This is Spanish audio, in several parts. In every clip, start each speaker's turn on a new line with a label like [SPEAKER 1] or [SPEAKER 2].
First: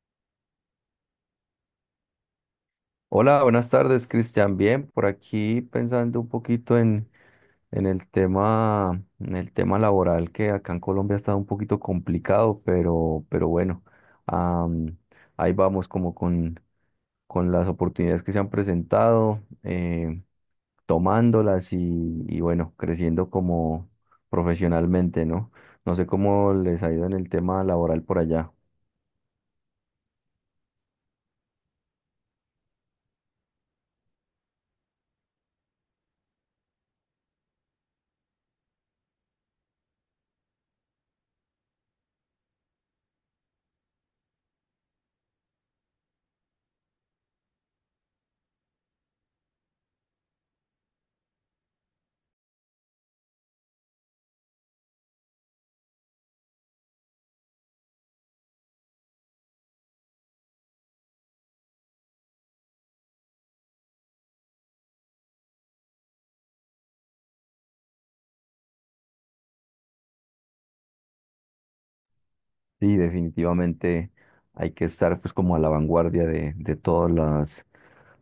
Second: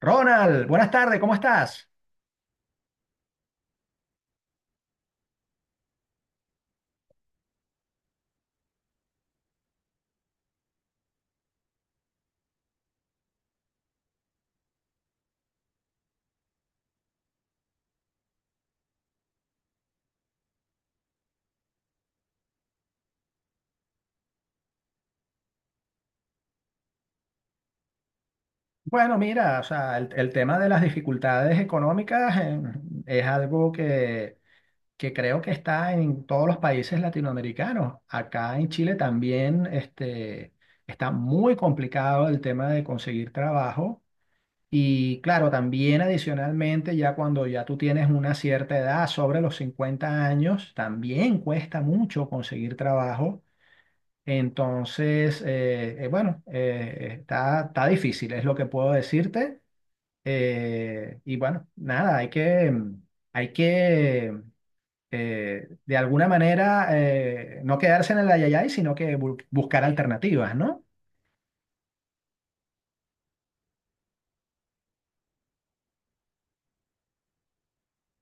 [SPEAKER 1] Ronald, buenas tardes, ¿cómo estás?
[SPEAKER 2] Hola, buenas tardes, Cristian. Bien, por aquí pensando un poquito en el tema, en el tema laboral que acá en Colombia ha estado un poquito complicado, pero bueno, am, ahí vamos como con las oportunidades que se han presentado, tomándolas y bueno, creciendo como profesionalmente, ¿no? No sé cómo les ha ido en el tema laboral por allá.
[SPEAKER 1] Bueno, mira, o sea, el tema de las dificultades económicas, es algo que creo que está en todos los países latinoamericanos. Acá en Chile también, está muy complicado el tema de conseguir trabajo. Y claro, también adicionalmente, ya cuando ya tú tienes una cierta edad, sobre los 50 años, también cuesta mucho conseguir trabajo. Entonces, bueno, está difícil, es lo que puedo decirte. Y bueno, nada, hay que de alguna manera, no quedarse en el ayayay, sino que buscar alternativas, ¿no?
[SPEAKER 2] Sí, definitivamente hay que estar pues como a la vanguardia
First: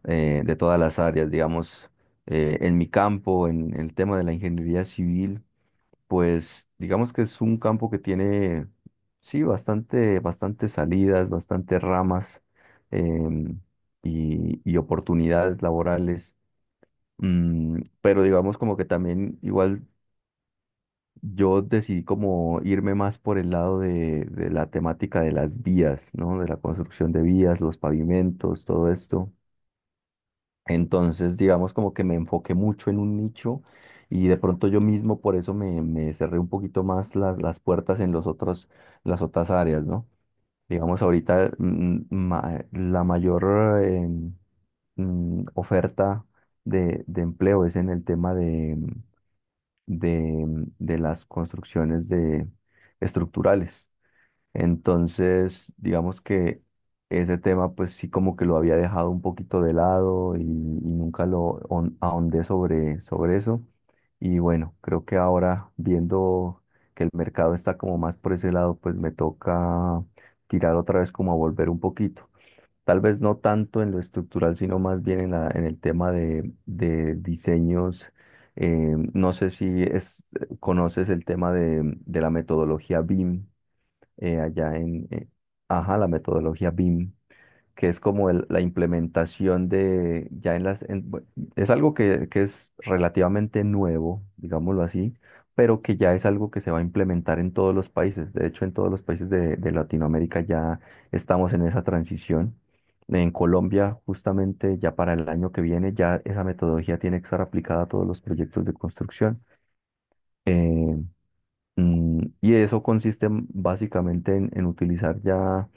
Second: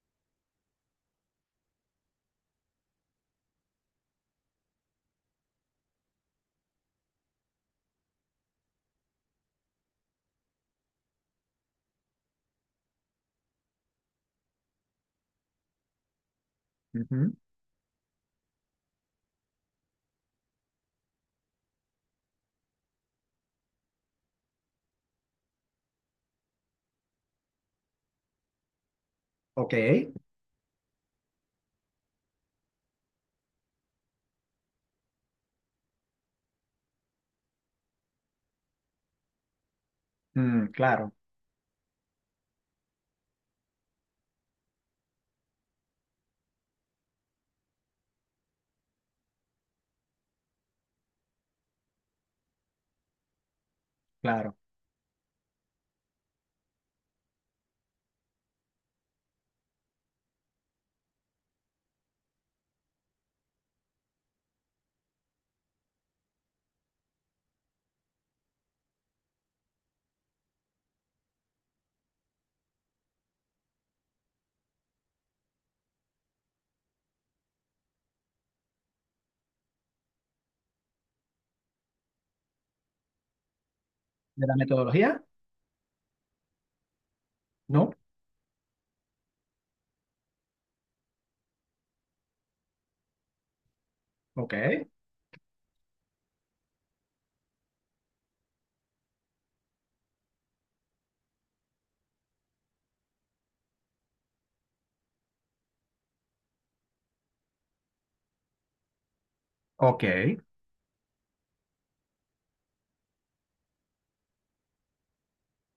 [SPEAKER 2] de todas las áreas, digamos, en mi campo, en, el tema de la ingeniería civil, pues digamos que es un campo que tiene sí bastante salidas, bastantes ramas, em, y oportunidades laborales.
[SPEAKER 1] Ujú.
[SPEAKER 2] Pero digamos como que también igual yo decidí como irme más por el lado de la temática de las vías, ¿no? De la construcción de vías, los pavimentos, todo esto.
[SPEAKER 1] Ok.
[SPEAKER 2] Entonces, digamos como que me enfoqué mucho en un nicho y de pronto yo mismo por eso me, me cerré un poquito más las puertas en los otros, las otras áreas, ¿no?
[SPEAKER 1] Mm,
[SPEAKER 2] Digamos
[SPEAKER 1] claro,
[SPEAKER 2] ahorita, la mayor eh, oferta de empleo es en el tema de, de las construcciones de, estructurales.
[SPEAKER 1] claro.
[SPEAKER 2] Entonces, digamos que ese tema, pues sí como que lo había dejado un poquito de lado y nunca lo ahondé sobre, sobre eso. Y bueno, creo que ahora viendo que el mercado está como más por ese lado, pues me toca tirar otra vez como a volver un poquito. Tal vez no tanto en lo estructural, sino más bien en la, en el tema de diseños. No sé si es, conoces el tema de la metodología BIM,
[SPEAKER 1] ¿De la
[SPEAKER 2] allá en...
[SPEAKER 1] metodología?
[SPEAKER 2] ajá, la metodología BIM, que
[SPEAKER 1] No,
[SPEAKER 2] es como la implementación de, ya en las, es algo que es relativamente nuevo,
[SPEAKER 1] ok,
[SPEAKER 2] digámoslo así, pero que ya es algo que se va a implementar en todos los países. De hecho, en todos los países de Latinoamérica ya estamos en esa transición. En Colombia, justamente ya para el año que viene, ya esa metodología tiene que estar aplicada a todos los proyectos de construcción.
[SPEAKER 1] ok,
[SPEAKER 2] Eh, y eso consiste, básicamente en utilizar ya,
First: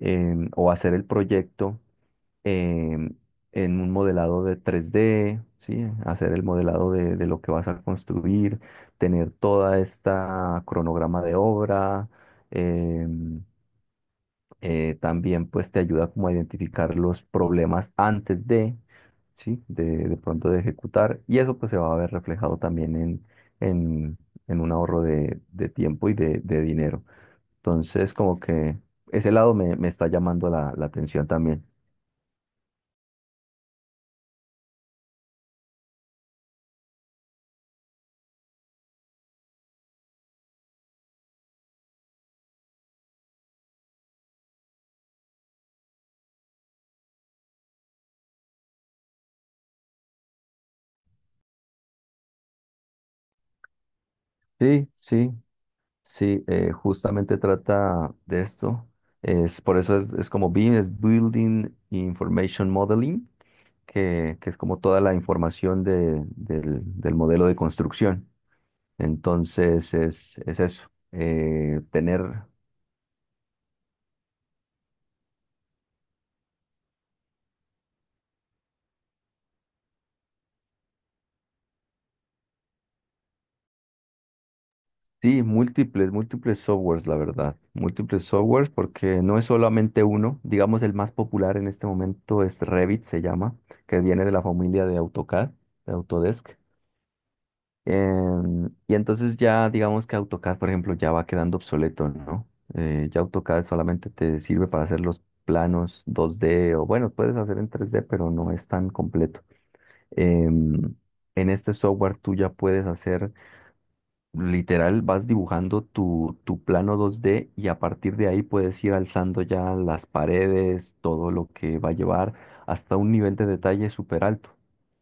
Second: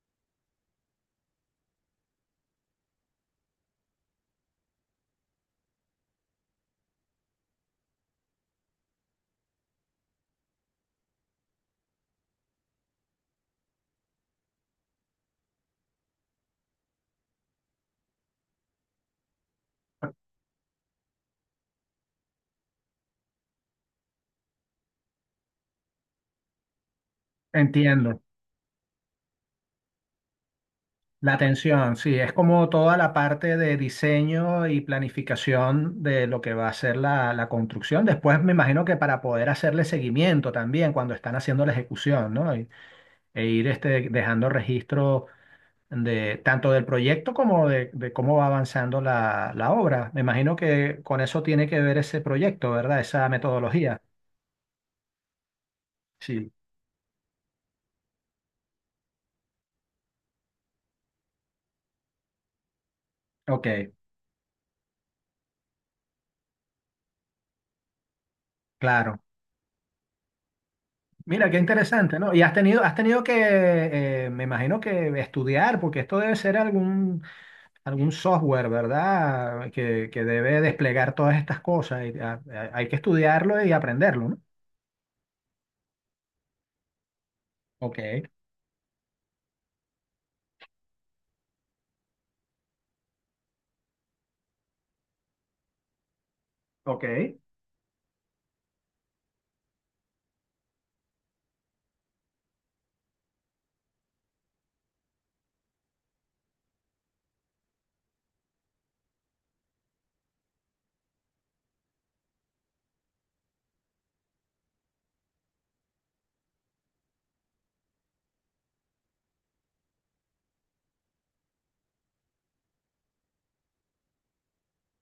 [SPEAKER 2] o hacer el proyecto, em, en un modelado de 3D, ¿sí? Hacer el modelado de lo que vas a construir, tener toda esta cronograma de obra. em, También pues te ayuda como a identificar los problemas antes de, ¿sí? De pronto de ejecutar. Y eso pues se va a ver reflejado también en, en un ahorro de tiempo y de dinero. Entonces
[SPEAKER 1] entiendo.
[SPEAKER 2] como que ese lado me, me está llamando la, la atención
[SPEAKER 1] La
[SPEAKER 2] también.
[SPEAKER 1] atención, sí, es como toda la parte de diseño y planificación de lo que va a ser la construcción. Después me imagino que para poder hacerle seguimiento también cuando están haciendo la ejecución, ¿no? Y ir, dejando registro de tanto del proyecto como de cómo va avanzando la obra. Me imagino que con eso tiene que ver ese proyecto, ¿verdad? Esa metodología.
[SPEAKER 2] Sí, sí. Sí,
[SPEAKER 1] Sí.
[SPEAKER 2] justamente trata de esto. Es, por eso es como BIM, es Building Information Modeling,
[SPEAKER 1] Ok,
[SPEAKER 2] que es como toda la información del, del modelo de construcción.
[SPEAKER 1] claro.
[SPEAKER 2] Entonces es eso,
[SPEAKER 1] Mira, qué interesante, ¿no? Y
[SPEAKER 2] tener,
[SPEAKER 1] has tenido que, me imagino que estudiar, porque esto debe ser algún software, ¿verdad? Que debe desplegar todas estas cosas. Y, hay que estudiarlo y aprenderlo, ¿no?
[SPEAKER 2] sí, múltiples, múltiples softwares, la verdad,
[SPEAKER 1] Ok,
[SPEAKER 2] múltiples softwares, porque no es solamente uno. Digamos, el más popular en este momento es Revit, se llama, que viene de la familia de AutoCAD, de Autodesk.
[SPEAKER 1] ok.
[SPEAKER 2] Y entonces ya digamos que AutoCAD, por ejemplo, ya va quedando obsoleto, ¿no? Ya AutoCAD solamente te sirve para hacer los planos 2D o bueno, puedes hacer en 3D, pero no es tan completo. Em, en este software tú ya puedes hacer, literal, vas dibujando tu, tu plano 2D y a partir de ahí puedes ir alzando ya las paredes, todo lo que va a llevar hasta un nivel de detalle súper alto.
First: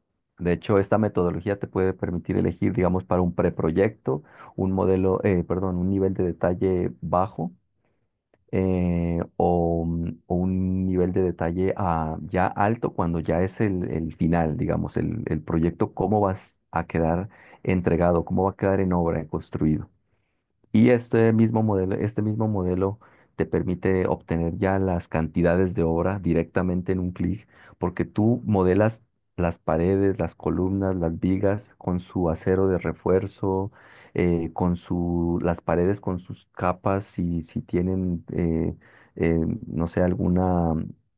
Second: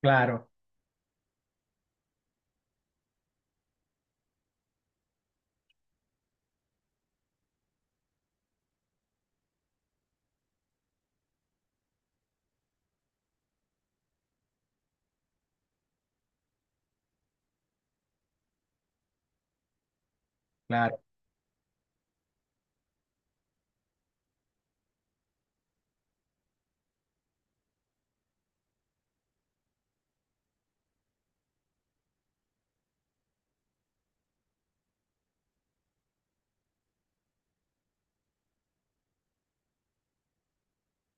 [SPEAKER 1] Claro,
[SPEAKER 2] De hecho, esta metodología te puede permitir elegir, digamos, para un preproyecto, un modelo, perdón, un nivel de detalle bajo, o un nivel de detalle, ya alto cuando ya es el final, digamos, el proyecto, cómo vas a quedar entregado, cómo va a quedar en obra, construido. Y
[SPEAKER 1] claro.
[SPEAKER 2] este mismo modelo te permite obtener ya las cantidades de obra directamente en un clic, porque tú modelas las paredes, las columnas, las vigas con su acero de refuerzo, con su, las paredes con sus capas, si, si tienen, eh, no sé, alguna,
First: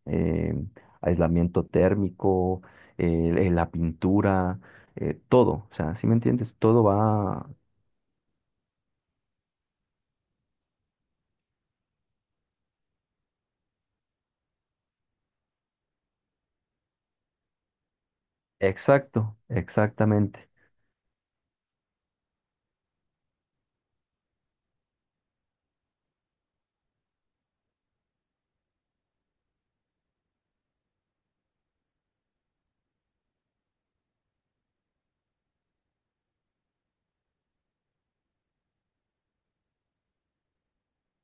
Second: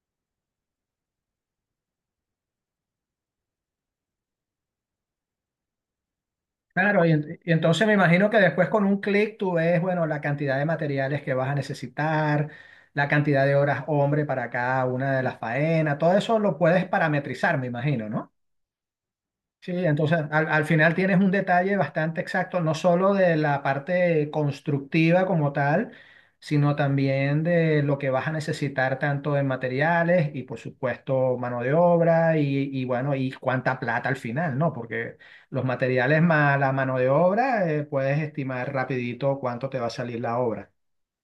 [SPEAKER 2] eh, aislamiento térmico, la pintura, todo, o sea, ¿si me entiendes? Todo
[SPEAKER 1] Claro,
[SPEAKER 2] va.
[SPEAKER 1] y entonces me imagino que después con un clic tú ves, bueno, la cantidad de materiales que vas a necesitar, la cantidad de horas hombre para cada una de las faenas, todo eso lo puedes parametrizar, me imagino, ¿no?
[SPEAKER 2] Exacto,
[SPEAKER 1] Sí, entonces
[SPEAKER 2] exactamente,
[SPEAKER 1] al final tienes un detalle bastante exacto, no solo de la parte constructiva como tal, sino también de lo que vas a necesitar tanto en materiales y por supuesto mano de obra y bueno, y cuánta plata al final, ¿no? Porque los materiales más la mano de obra, puedes estimar rapidito cuánto te va a salir la obra.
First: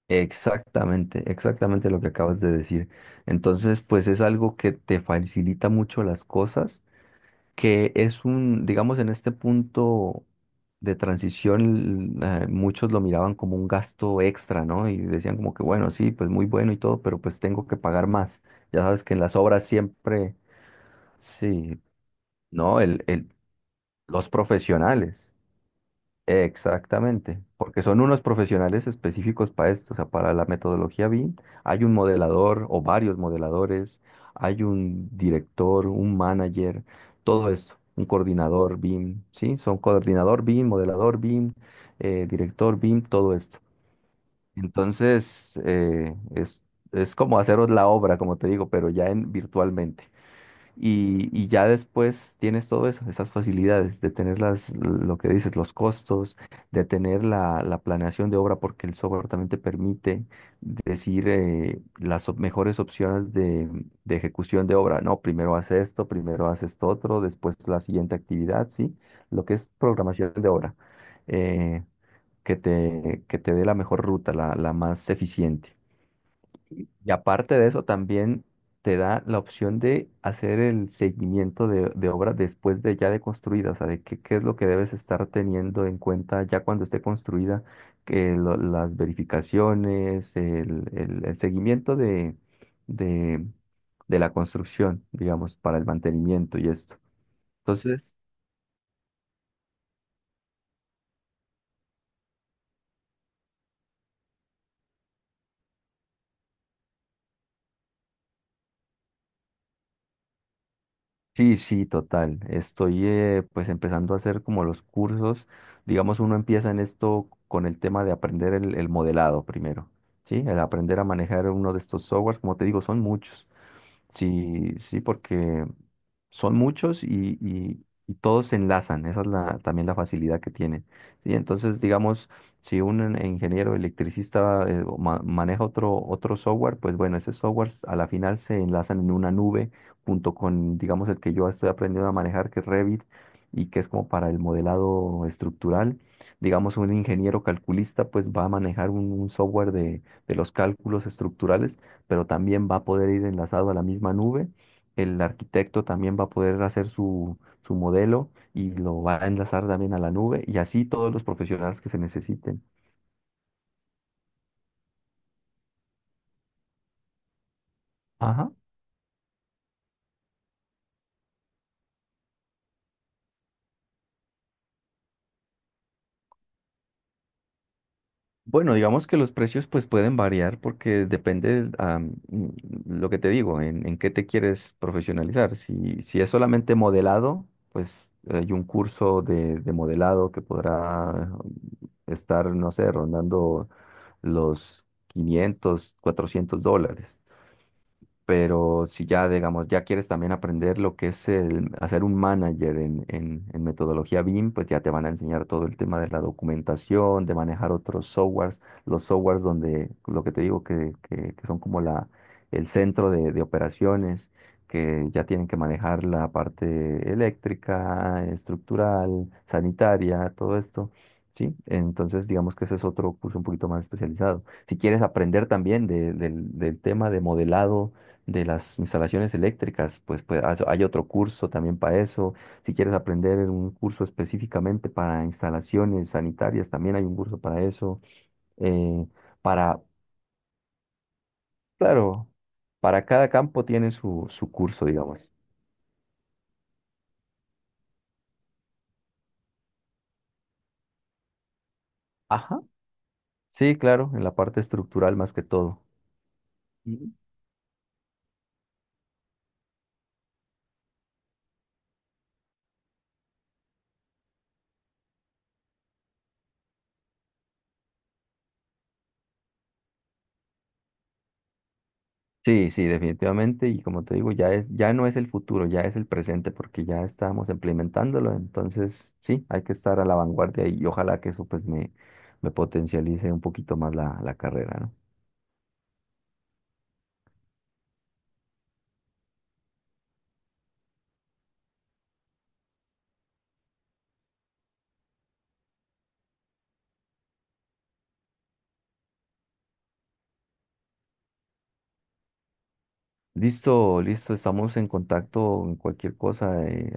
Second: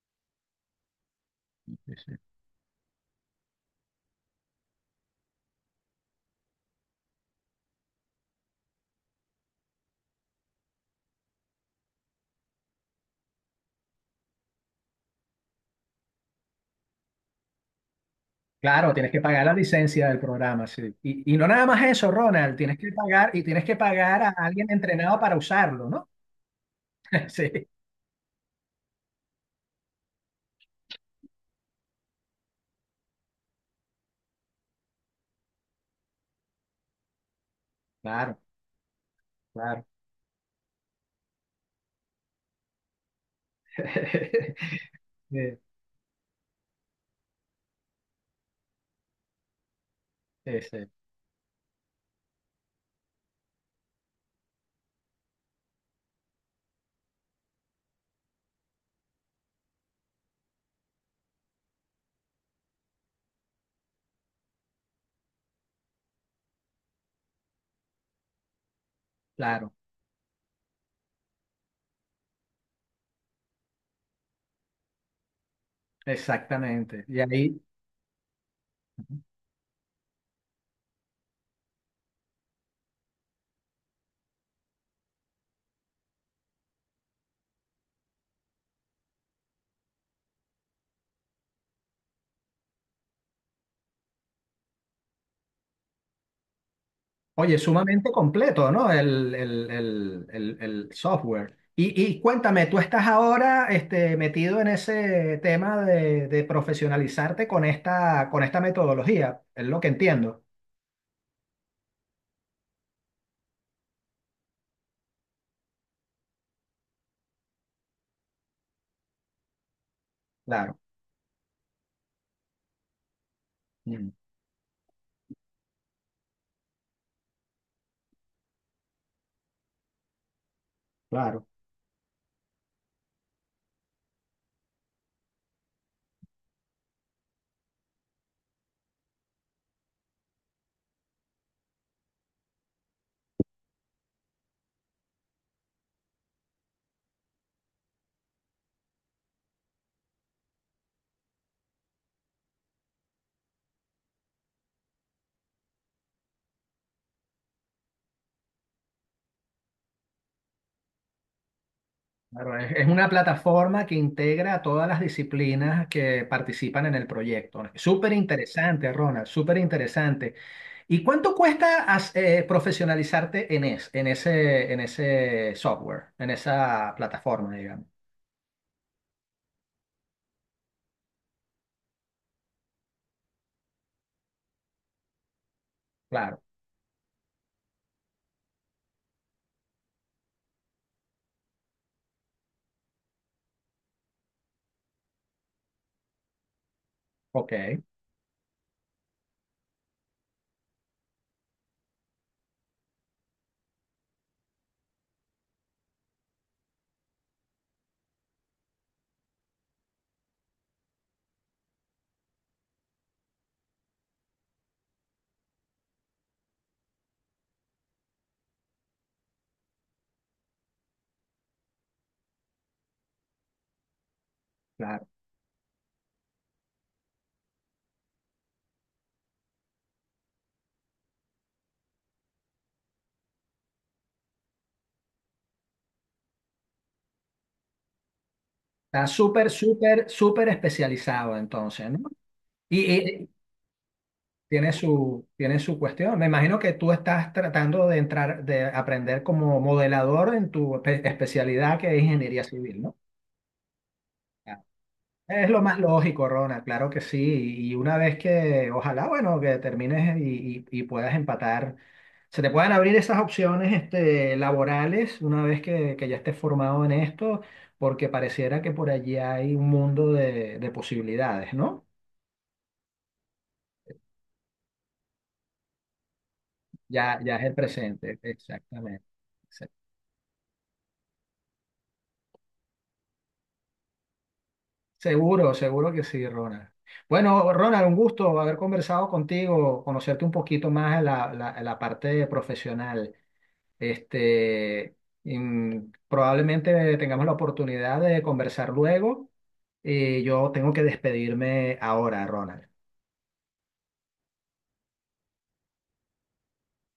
[SPEAKER 2] exactamente,
[SPEAKER 1] Sí,
[SPEAKER 2] exactamente lo que
[SPEAKER 1] sí.
[SPEAKER 2] acabas de decir. Entonces, pues es algo que te facilita mucho las cosas, que es un, digamos, en este punto de transición, muchos lo miraban como un gasto extra, ¿no? Y decían como que, bueno, sí, pues muy bueno y todo, pero pues tengo que pagar más. Ya
[SPEAKER 1] Claro,
[SPEAKER 2] sabes
[SPEAKER 1] tienes
[SPEAKER 2] que en
[SPEAKER 1] que
[SPEAKER 2] las
[SPEAKER 1] pagar la
[SPEAKER 2] obras
[SPEAKER 1] licencia del
[SPEAKER 2] siempre,
[SPEAKER 1] programa, sí. Y no nada
[SPEAKER 2] sí,
[SPEAKER 1] más eso, Ronald, tienes
[SPEAKER 2] ¿no?
[SPEAKER 1] que
[SPEAKER 2] El,
[SPEAKER 1] pagar y tienes que pagar
[SPEAKER 2] los
[SPEAKER 1] a alguien entrenado
[SPEAKER 2] profesionales.
[SPEAKER 1] para usarlo, ¿no?
[SPEAKER 2] Exactamente,
[SPEAKER 1] Sí,
[SPEAKER 2] porque son unos profesionales específicos para esto, o sea, para la metodología BIM hay un modelador o varios modeladores, hay un director, un manager, todo esto, un
[SPEAKER 1] claro,
[SPEAKER 2] coordinador BIM, ¿sí? Son
[SPEAKER 1] claro.
[SPEAKER 2] coordinador BIM, modelador BIM, director BIM, todo esto.
[SPEAKER 1] Eh,
[SPEAKER 2] Entonces, es como haceros la obra, como te digo, pero ya en virtualmente.
[SPEAKER 1] ese,
[SPEAKER 2] Y ya después tienes todo eso, esas facilidades de tener las, lo que dices, los costos, de tener la, la planeación de obra, porque el software también te permite decir, las mejores opciones de ejecución de obra. No, primero haz esto otro, después la siguiente actividad, ¿sí? Lo que es
[SPEAKER 1] claro,
[SPEAKER 2] programación de obra, eh, que te dé la mejor ruta, la más eficiente.
[SPEAKER 1] exactamente.
[SPEAKER 2] Y
[SPEAKER 1] Y
[SPEAKER 2] aparte
[SPEAKER 1] ahí,
[SPEAKER 2] de eso, también te da la opción de hacer el seguimiento de obra después de ya de construida, o sea, de qué, qué es lo que debes estar teniendo en cuenta ya cuando esté construida, que las verificaciones, el, el seguimiento de, de la construcción, digamos, para el mantenimiento y esto.
[SPEAKER 1] oye, sumamente
[SPEAKER 2] Entonces,
[SPEAKER 1] completo, ¿no? El software. Y cuéntame, tú estás ahora, metido en ese tema de profesionalizarte con esta metodología, es lo que entiendo.
[SPEAKER 2] sí, sí, total. Estoy, pues empezando a hacer como los cursos. Digamos, uno empieza en esto con el tema de aprender el modelado primero, ¿sí? El
[SPEAKER 1] Claro,
[SPEAKER 2] aprender a manejar uno de estos softwares, como te digo, son muchos.
[SPEAKER 1] mm,
[SPEAKER 2] Sí, sí, porque son muchos y, y todos se enlazan. Esa es la, también la facilidad que tiene. ¿Sí?
[SPEAKER 1] claro.
[SPEAKER 2] Entonces, digamos, si un ingeniero electricista, o maneja otro, otro software, pues bueno, ese software a la final se enlazan en una nube junto con, digamos, el que yo estoy aprendiendo a manejar, que es Revit, y que es como para el modelado estructural. Digamos, un ingeniero calculista, pues va a manejar un software de los cálculos estructurales pero también va a poder ir enlazado a la misma nube. El arquitecto también va a poder hacer su, su modelo y lo va a enlazar también a la nube y así todos los profesionales que se
[SPEAKER 1] Claro,
[SPEAKER 2] necesiten.
[SPEAKER 1] es una plataforma que integra a todas las disciplinas que participan en el proyecto. Súper
[SPEAKER 2] Ajá.
[SPEAKER 1] interesante, Ronald, súper interesante. ¿Y cuánto cuesta profesionalizarte en, en ese software, en esa plataforma, digamos?
[SPEAKER 2] Bueno, digamos que los precios pues pueden variar porque depende, lo que te digo, en qué te quieres profesionalizar. Si, si es
[SPEAKER 1] Claro,
[SPEAKER 2] solamente modelado, pues hay un curso de modelado que podrá estar, no sé, rondando los 500 $400.
[SPEAKER 1] ok,
[SPEAKER 2] Pero si ya, digamos, ya quieres también aprender lo que es el hacer un manager en metodología BIM, pues ya te van a enseñar todo el tema de la documentación, de manejar otros softwares, los softwares donde, lo que te digo, que son como la, el centro de operaciones, que ya tienen que manejar la parte eléctrica, estructural, sanitaria, todo esto. Sí, entonces digamos que ese es otro curso un poquito más especializado. Si quieres
[SPEAKER 1] claro.
[SPEAKER 2] aprender también del del tema de modelado de las instalaciones eléctricas, pues, pues hay hay otro curso también para eso. Si quieres aprender un curso específicamente para instalaciones sanitarias, también hay un curso para eso.
[SPEAKER 1] Está
[SPEAKER 2] Eh,
[SPEAKER 1] súper,
[SPEAKER 2] para,
[SPEAKER 1] súper, súper especializado entonces, ¿no?
[SPEAKER 2] claro, para
[SPEAKER 1] Y
[SPEAKER 2] cada campo tiene su, su curso, digamos.
[SPEAKER 1] tiene su cuestión. Me imagino que tú estás tratando de entrar, de aprender como modelador en tu especialidad, que es ingeniería
[SPEAKER 2] Ajá.
[SPEAKER 1] civil, ¿no?
[SPEAKER 2] Sí, claro, en la parte
[SPEAKER 1] Claro.
[SPEAKER 2] estructural más que
[SPEAKER 1] Es lo más
[SPEAKER 2] todo.
[SPEAKER 1] lógico, Rona, claro que sí. Y una vez que, ojalá, bueno, que termines y puedas empatar, se te puedan abrir esas opciones, laborales, una vez que ya estés formado en esto, porque pareciera que por allí hay un mundo de posibilidades, ¿no?
[SPEAKER 2] Sí, sí, definitivamente. Y como te digo, ya es, ya no es el futuro, ya es el presente, porque ya
[SPEAKER 1] Ya, ya es
[SPEAKER 2] estamos
[SPEAKER 1] el presente,
[SPEAKER 2] implementándolo.
[SPEAKER 1] exactamente.
[SPEAKER 2] Entonces, sí, hay
[SPEAKER 1] Sí.
[SPEAKER 2] que estar a la vanguardia y ojalá que eso pues me potencialice un poquito más la, la carrera, ¿no?
[SPEAKER 1] Seguro, seguro que sí, Ronald. Bueno, Ronald, un gusto haber conversado contigo, conocerte un poquito más en en la parte profesional. Este, mm, Probablemente tengamos la oportunidad de conversar luego. Y yo tengo que despedirme ahora, Ronald.
[SPEAKER 2] Listo, listo, estamos en contacto en cualquier cosa.